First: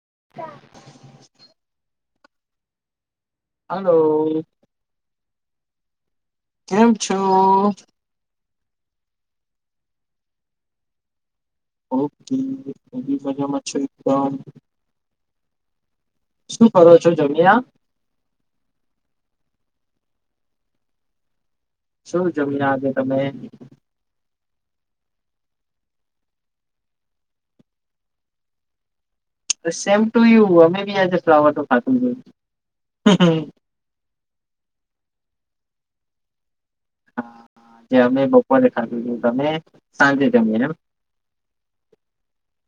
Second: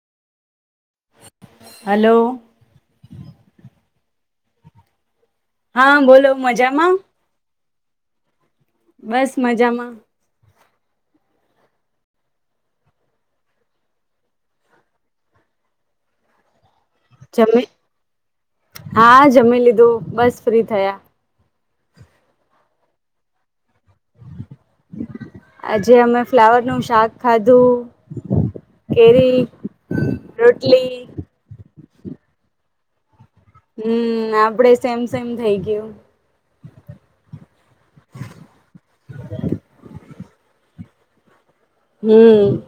[inaudible] Hello. Hello. હા બોલો! કેમ મજામાં છો? બસ મજામાં! બ એ મજામાં છે. સુ જમે હા જમી લી બસ ફ્રી થયા. શું જમ્યા આજે તમે? આજે અમે ફ્લાવર નું શાક ખાધું. કેરી સેમ ટુ યુ અમે રોટલી બી આજે ફ્લાવરનું ખાધું. હમ આપડે સેમ સેમ થઇ ગયું. અમે બપોરે ખાધું અને તમે? સાંજે જમ્યા એમ? હમ.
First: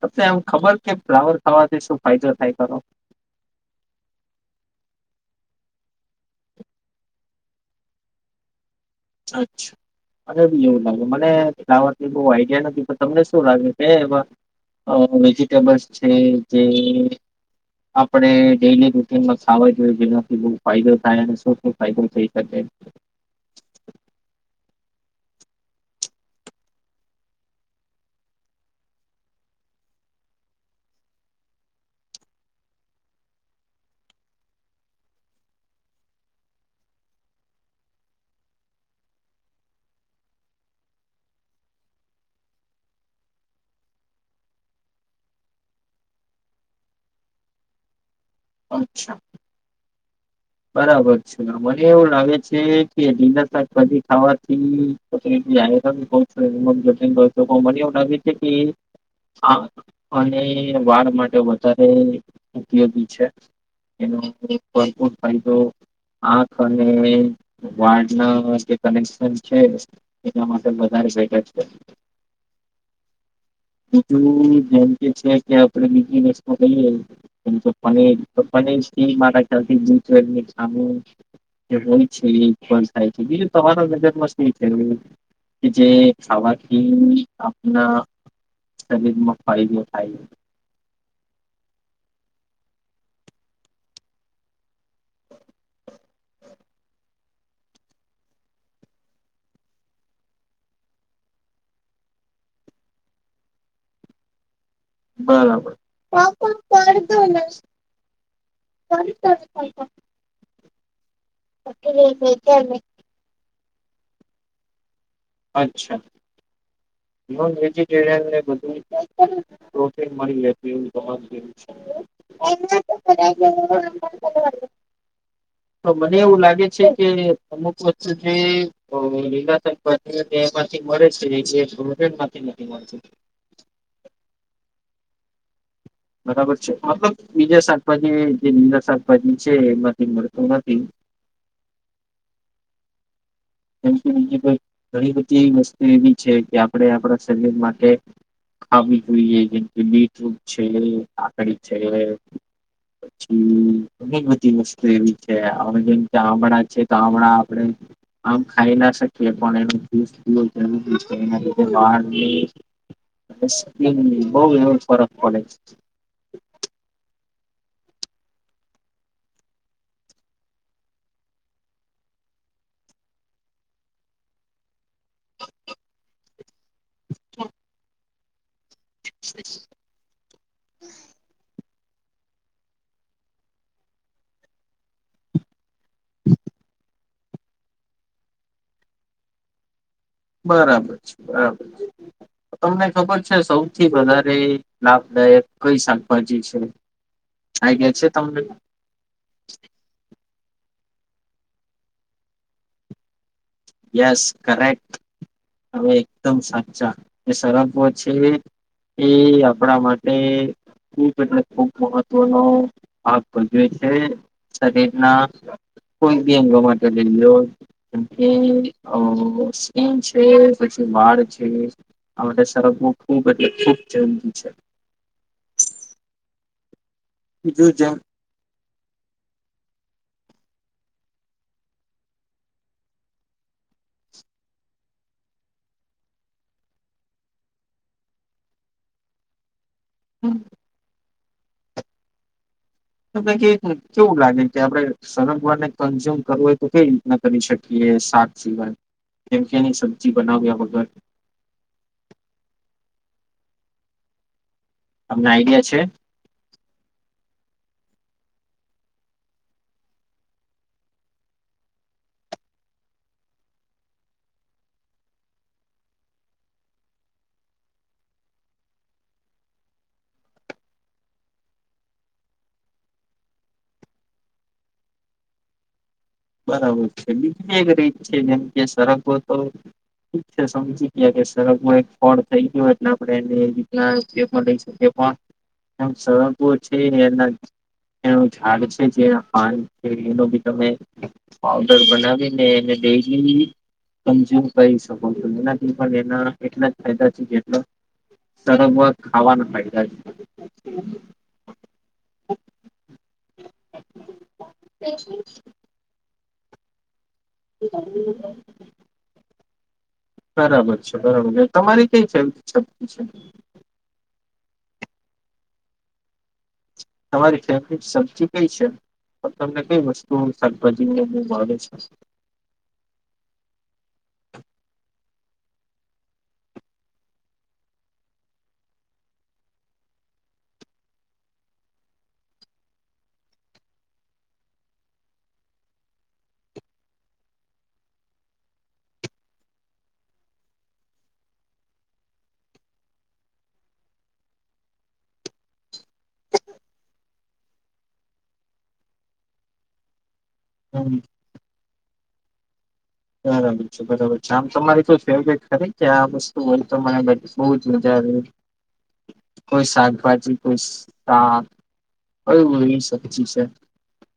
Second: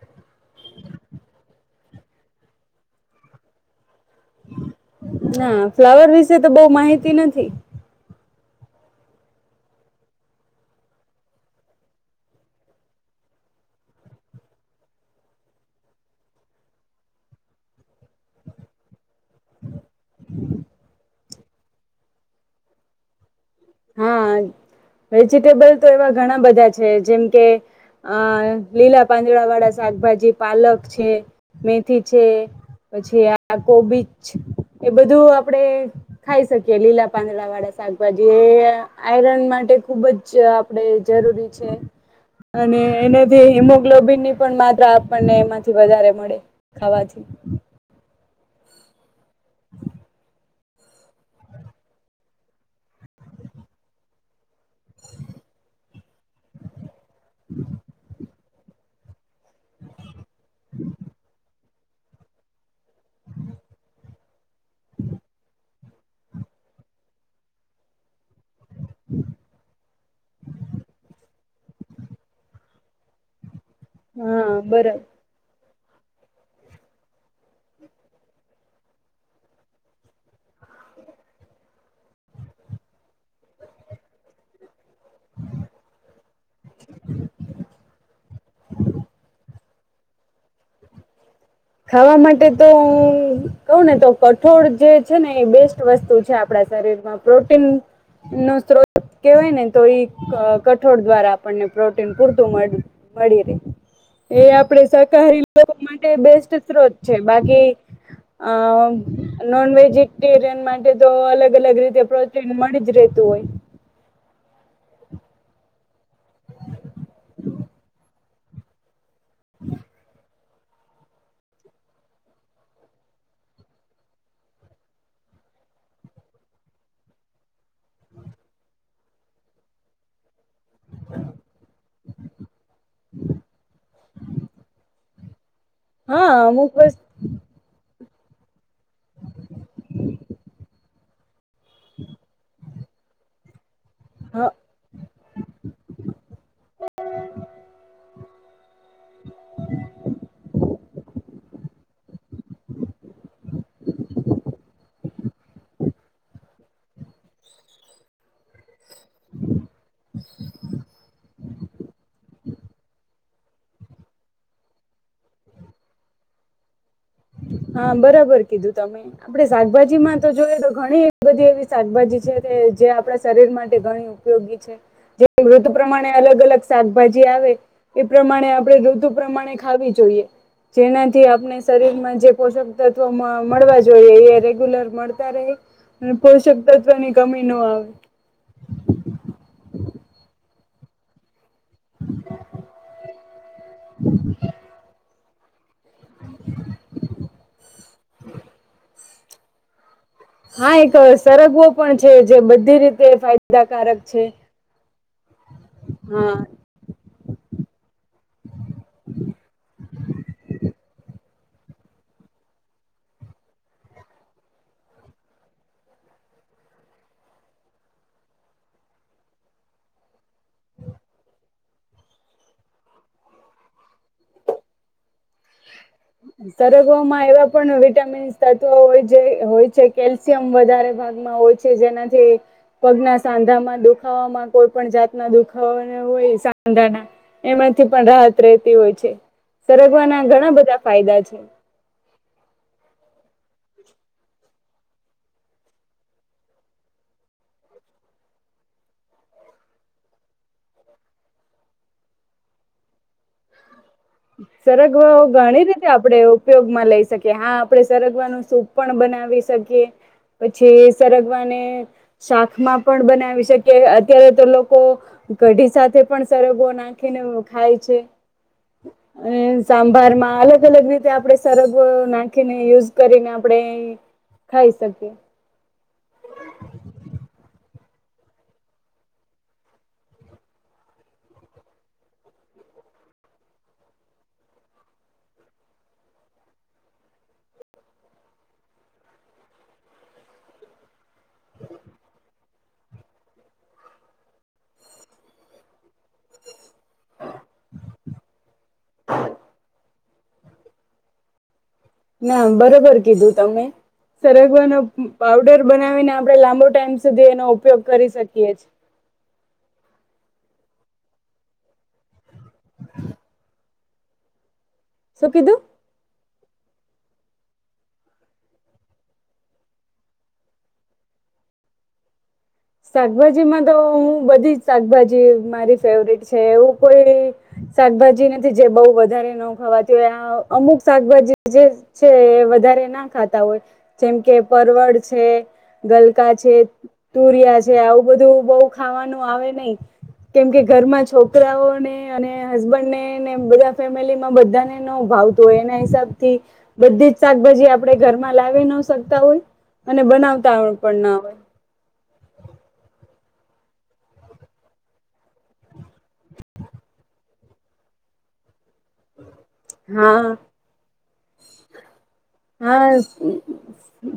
તો તમને એમ ખબર કે ફ્લાવર થવાથી શું ફાયદો થાય ખરો. ના ફ્લાવર વિશે તો બહું માહિતી નથી. અચ્છા મને બી એવું લાગે મને ખાવા બહું આઈડિયા નથી પણ તમને શું લાગે કે એવા વેજીિટેબલ્સ છે જે આપણે ડેલી રૂટીનમાં ખાવા જોઈએ જેનાથી બહું ફાયદો થાય શુ ફાયદો થઈ શકે? હા વેજિટેબલ તો એવા ઘણા બધા છે જેમ કે અ લીલા પાંદડા વાળા શાકભાજી પાલક છે મેથી છે પછી આ કોબીજ એ બધું આપડે ખાઈ શકીએ લીલા પાંદડા વાળા શાકભાજી એ આયરન માટે ખુબ જ આપણે જરૂરી છે અને એનાથી હિમોગ્લોબિન ની પણ માત્રા આપણને એમાંથી વધારે મળે ખાવાથી. અચ્છા. બરાબર છે મને એવું લાગે છે કે ડિનર પછી ખાવા પ્રતિનિધિ મ તો કો ન અને વાળ માટે વધારે ઉપયોગી છે એનો ભરપૂર ક તો આંખ અને વા ના જે કનેક્શન છે એના માટે વધારે બેટર છે. બ બીજું હા ધમ બરાબર કે છે કે બ ચપ્પાને ચ્પને મા ચાલ હોય છે એ પણ થાય છે બીજું તમારા નજરમાં શું થ કે જે ખાવાથી આપના શરીરમાં ફાયદો આઈ આવા માટે તો કહ ને તો કઠોળ જે છે ને એ બેસ્ટ વસ્તુ છે આપણા શરીરમાં પ્રોટીન નો સ્ત્રોત કેહેવાય ને તો એ કઠોળ દ્વારા આપણને પ્રોટીન પૂરતું મળી રહે એ આપ શાકારહારી બરાબર માટે બેસ્ટ બા માટે તો અલગ અલગ રીતે પ્રોટીન મળી જ રતું હોય. અચ્છા. નોન વેજીટેરિયન ને બધુ પ્રોટીન મળી લે તો મને એવું લાગે છે કે અમુક વસ્તુ જે લીલા શાકભાજી તે એમાંથી મળે છે. તે નથી નથી મળતું. હા બરાબર છે અમુક વસ્ત મતલબ બીજા શાક શાખભાજી જે નીલા શાકભાજી છે એમાંથી મળતું નથી. [inaudible] જેમ કે બીજી હ ઘણી બધી વસ્તુ એવી છે કે આપડે આપણા શરીર માટે ખાવી જોઈએ જેમ કે બીટરૂટ છે. કાકડી છે પછી ઘણી બધી વસ્તુ એવી છે હવે જેમ આમડા છે આમડા આપણે આમ ખાઈ ના શકીએ પણ એનું જ્યુસ [unintelligible] [unintelligible] બહુ એવો ફરક પડે છે. હા બરાબર કીધું તમે આપડે શાકભાજીમાં તો જોઈએ તો ઘણી બધી એ શાકભાજી છે જે આપણા શરીર માટે ઘણી ઉપયોગી છે જે ઋતુ પ્રમાણે અલગ અલગ શાકભાજી આવે એ પ્રમાણે આમ આપણે ઋતુ પ્રમાણે ખાવી જોઈએ જેનાથી આપણે શરીરમાં જે પોષક તત્વ મળવા જોઈએ એ રેગ્યુલર મળતા રહી પોષક તત્વ ની કમી નો આવે બરાબર છે બરાબર. તમને ખબર છે સૌથી વધારે લાભદાયક કઈ શાકભાજી છે આઈડિયા છે તમને? [unintelligible] હા એક સરગવો પણ છે જે બધી રીતે ફાય યસ કરેક્ટ હવે એકદમ હા સાચા સરપો છે એ આપણા માટે એ ખૂબ મહત્વનો ભાગ ભજવે છે શરીર ના કોઈ બી અંગો માટે એ સ્કિન છે પછી વાળ છે આ સરગવો ખૂબ એટલે ખૂબ જરૂરી છે. સર તો માય એ બીજું લોકોનો જેમ વિટામીન તત્વો હોય છે હોય છે. કેલ્શિયમ વધારે ભાગમાં હોય છે જેનાથી પગના સાંધામાં દુખાવામાં કોઈ પણ જાતના દુખાવા હોય સાંધા ના એમાંથી પણ રાહત રહેતી હોય છે સરગવાના ઘણા બધા ફાયદા છે. તને કે કેવું લાગે કે આપણે સરગવારને કન્ઝ્યુમ કરવું હોય તો કઈ રીતના કરી શકીએ શાક સિવાય કેમ કે એની સબ્જી બનાવ્યા વગર સરગવાઓ તમને ઘણી આઈડિયા છે રીતે આપડણે ઉપયોગમાં લઈ શકીએ હા આપણે સરગવાનું સૂપ પણ બનાવી શકીએ પછી સરગવાને શાકમાં પણ બનાવી શકીએ અત્યારે તો લોકો કઢી સાથે પણ સરગવો નાખીને ખાય છે. અને સાંભાર માં અલગ અલગ રીતે આપણે સરગ નાખીને યુઝ કરીને આપણે ખાઈ શકીએ. બીજી એક રીત છે જેમ કે સરગો તો છે સમજી ગયા કે સરગો એક ફળ થઈ ગયો એટ આપ શકીએ પણ સરગો છે એના એનું ઝાડ છે જે પાન છે એનો બી તમે પાવડર બનાવીને એને ડેલી કન્ઝ્યુમ કરી શકો છો એનાથી પણ એના એટલા જ. ફાયદા છે કે જેટલા સરંગવા ખાવાના ફાયદા છે. [inaudible] ના બરોબર કીધું તમે સરગવાનો છે. પાવડર બનાવીને આમ આપ લાંબો ટાઈમ. સુધી એનો ઉપયોગ કરી શકીએ. બરાબર છે બરાબર છે તમારી કઈબ છે. સુખીધું. તમારી ફેમિલી સૌથી કઈ છે પણ તમને કઈ વસ્તુ શાકભાજી છે. શાકભાજીમાં તો હું બધી જ શાકભાજી મારી ફેવટ છે એવું કોઈ શાકભાજી નથી જે બહ વધારે ન ખાવાતી હોય આ અમુક શાકભાજી જે છે વધારે ના ખાતા હોય જેમ કે પરવડ છે ગલકા છે. તુરિયા છે આવું બધું બહુ ખાવાનું આવે નહીિ કેમકે ઘરમાં છોકરાઓને અને હસબન્ડને ને બધા ફેમિલીમાં બધાને ન ભાવતું હોય એના હિસાબ થી બધી જ શાકભાજી આપણે ઘરમાં લાવી ન શકતા હોય અને બનાવ. ત હમ પણ ના હોય. બરાબર છે બરાબર છે આમ તમારી કો ફેવટ ખરી કે આ વસ્તુ હોયને બ જ મા. કોઈ હા શાકભાજી કોઈ. હા. હા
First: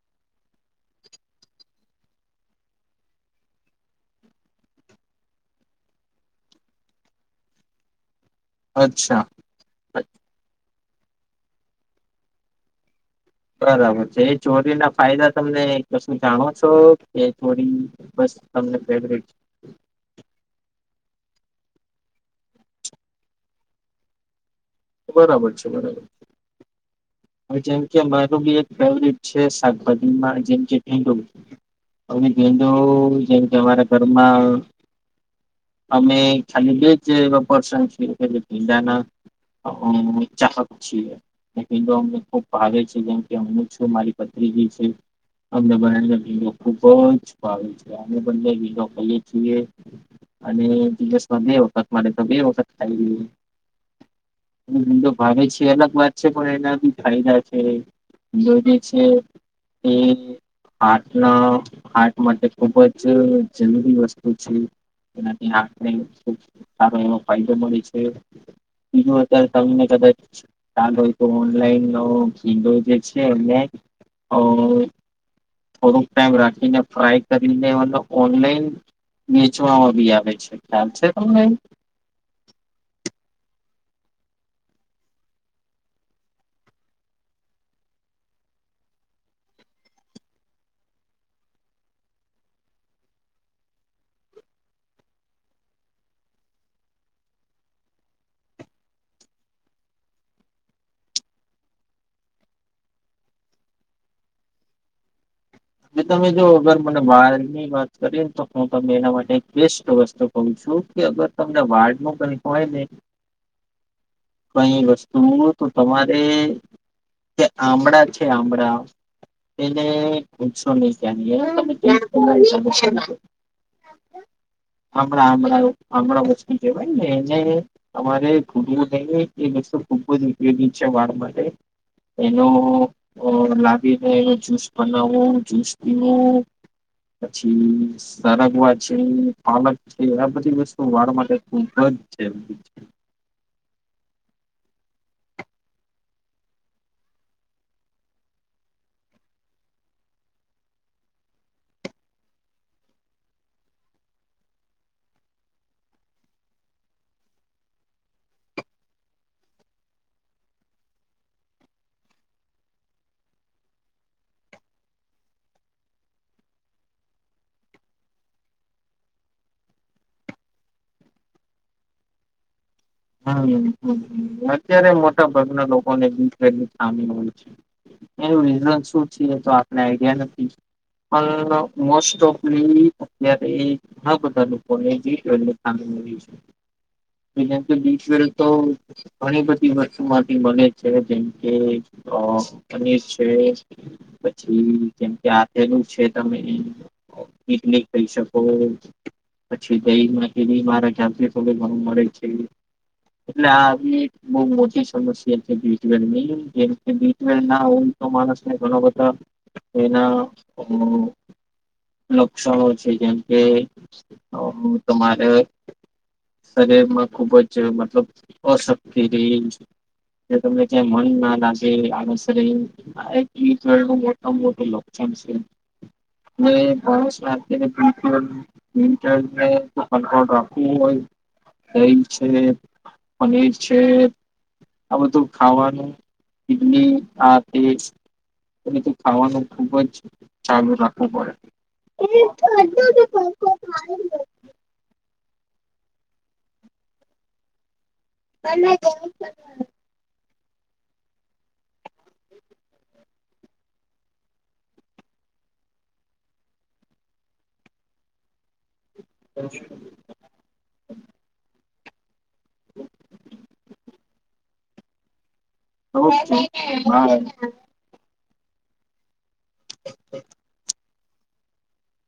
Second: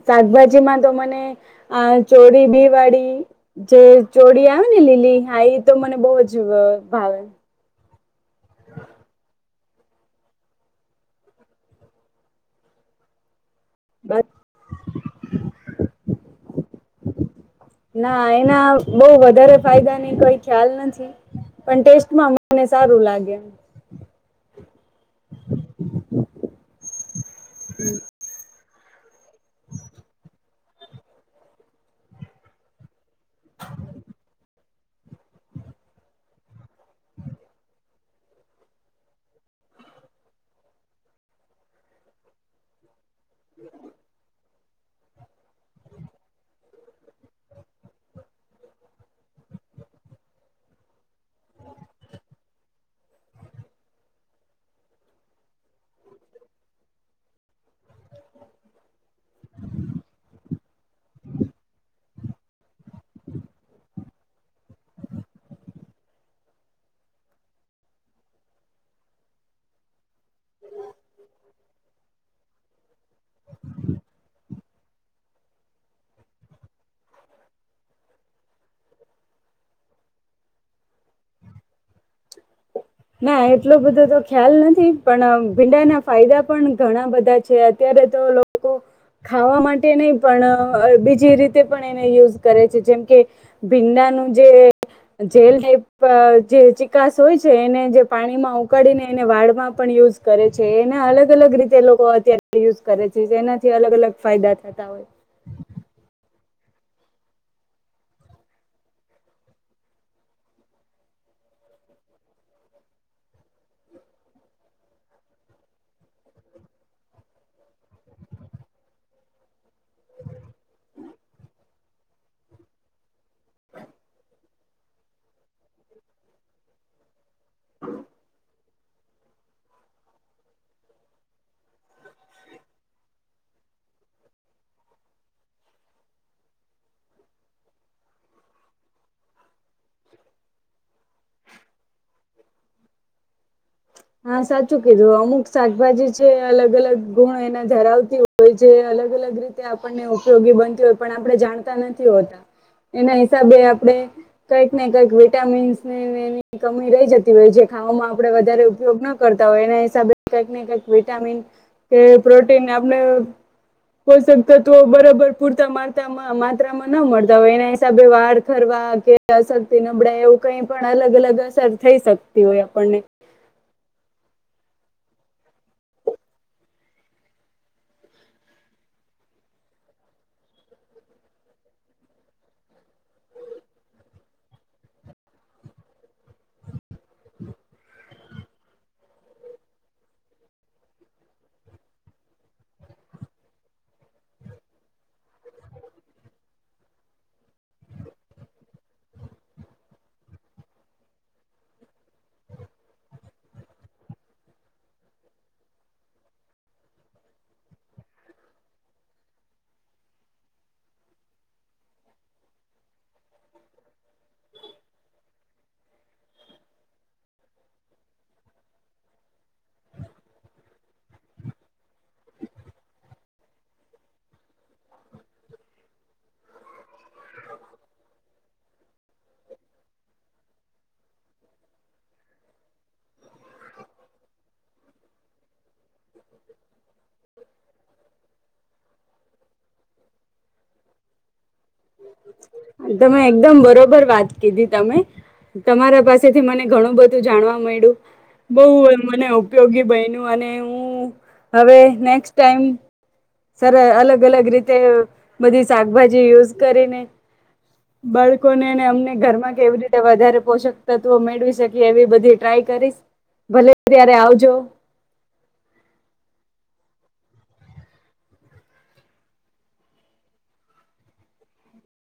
શાકભાજીમાં. તો મને આ ચોરી બી વાળી જે ચોરી આવે ને લીલી હા એ તો મને બહ જ ભાવે. અચ્છા. અચ. બરાબર છે બસ એ ચોરી ના ફાયદા તમને. જાવા. ના એના તમને બહું ફેવરેટ વધારે ફાયદા ની કોઈ ખ્યાલ નથી. પણ ટેસ્ટમાં મને સારું લાગે. બરાબર છે બરાબર છે. જેમ કે માનું બી ફેવરીટ છે શાકભાજીમાં જે મ ટિંડો [unintelligible] જે તમારા ઘરમાં અમે ખાલી બે જ પર્સન છીએ જે ટિંડા ના ચાહક છીએ એટલે ટિંદો ખૂબ ભાવે છે જેમ કે હું છું મારી ભત્રીજી છે એમને બંને ને ભીંડો ખૂબ જ ભાવે છે. અને અમે બંને ભીંડો ખાઈ એ છીએ અને દિવસ માં બે વખત મળે તો અમે બે વખત ખાઈએ અમને ભીંડો ભાવે છે એ અલગ વાત છે ને એના થી ફાયદા છે બ જે છે એ હાર્ટના હાર્ટ માટે ખુબ જ જરૂરી વસ્તુ છે જેનાથી હાર્ટ ને ખુબ સારો એ ફાયદો મળે છે બીજો અત્યારે તમને કદાચ. ચાલોય તો ઓનલાઈન [unintelligible] છે ને થોડુંક ટાઈમ રાખીને ફ્રાય કરીને મતલબ ઓનલાઈન વેચવામાં બી આવે છે ખ્યાલ છે તમને એ? ના એટલો બધો તો ખ્યાલ નથી પણ ભીંડાના ફાયદા પણ ઘણા બધા છે અત્યારે તો લોકો ખાવા માટે નહી પણ બીજી રીતે પણ એને યુઝ કરે છે જેમ કે ભીંડાનું જે જેલ ટાઈપ જે ચિકાસ હોય છે એને જે પાણીમાં ઉકળીને એને વાળમાં પણ યુઝ કરે છે એના અલગ અલગ રીતે લોકો અત્યારે યુઝ કરે છે એનાથી અલગ અલગ ફાયદા થતા હોય. હવે તમે જો અગર મને વાળ ની વાત કરી ને તો હું તને એના માટે બેસ્ટ વસ્તુ કહું છું કે અગર તમને વાળ ન કઈ હોય ને કઈ વસ્તુ તો તમારે જે આમળા છે આમળા એને [inaudible] [unintelligible] [inaudible] [unintelligible] સમજાય હે તમારે એ વસ્તુ ખુબ જ ઉપયોગી છે વાળ માટે એનો લાગીને એનો જુસ પણ જુસ પીવુ પછી સરગવા છે પાલક છે આ બધી વસ્તુ વાળ માટે ખૂબ જ છે હા સાચું કીધું અમુક શાકભાજી છે અલગ અલગ ગુણ એના ધરાવતી હોય જે અલગ અલગ રીતે આપણને ઉપયોગી બનતી હોય પણ આપણે જાણતા નથી હોતા એના હિસાબે આપણે કંઈક ને કંઈક વિટામીન્સની એની કમી રહી જતી હોય જે ખાવામાં આપણે વધારે ઉપયોગ ન કરતા હોય એના હિસાબે કઈક ને કઈક વિટામિન કે પ્રોટીન આપણે પોષક તત્વો બરાબર પૂરતા માત્રા માત્રામાં ન મળતા હોય એના હિસાબે વાળ ખરવા કે અશક્તિ નબળાઈ એવું કઈ પણ અલગ અલગ અસર થઈ શકતી હોય એમ. પણને હમ અત્યારે મોટાભાગના લોકોને બી ટ્વેલ ની ખામી હોય છે એનું રિઝન શું છે એ તો આપણે આઈડિયા નથી પણ મોસ્ટ ઓફલી અત્યારે ઘણા બધા લોકોને બી ટવેલ ની ખામી હોય છે એમ જો બી ટ્વેવલ તો ઘણી બધી વસ્તુમાંથી બને છે જેમ કે અ પનીર છે પછી જેમ કે આથેલું છે તમે ઈડલી કહી શકો પછી દહીમાંથીલી મારા ખ્યાલ થી ઘણું મળે છે. એટલે આ આવી એક બહું મોટી સમસ્યા છે બી ટ્વેલવ ની જેમ કે બી ટ્વેલવ ના હોય તો માણસને ઘણા બધા એના લક્ષણો જેમ કે તમારે શરીર માં ખુબ જ મતલબ અશક્તિ રે ને તમને ક્યા મન ના લાગે [unintelligible] આ મોટા મોટું લક્ષણ છે [unintelligible] રાખવું હોય છે પનીર છે આ બધું તો ખાવાનું ઇડલી આ તે એને તો ખાવાનું ખુબ જ ચાલુ રાખવું પડે. તમે એકદમ બરોબર વાત કીધી તમે તમારા પાસેથી મને ઘણું બધું જાણવા મળ્યું. બઉ મને ઉપયોગી બયનું. ને હું હવે નેકસટ ટાઈમ સર અલગ અલગ રીતે બધી શાકભાજી યુઝ કરીને બાળકોનેને ઘરમાં કેવી રીતે વધારે પોષક તત્વો મેળવી શકે. એવી બધી ટ્રાય કરીશ ભલે ત્યારે આવજો. [inaudible] [unintelligible]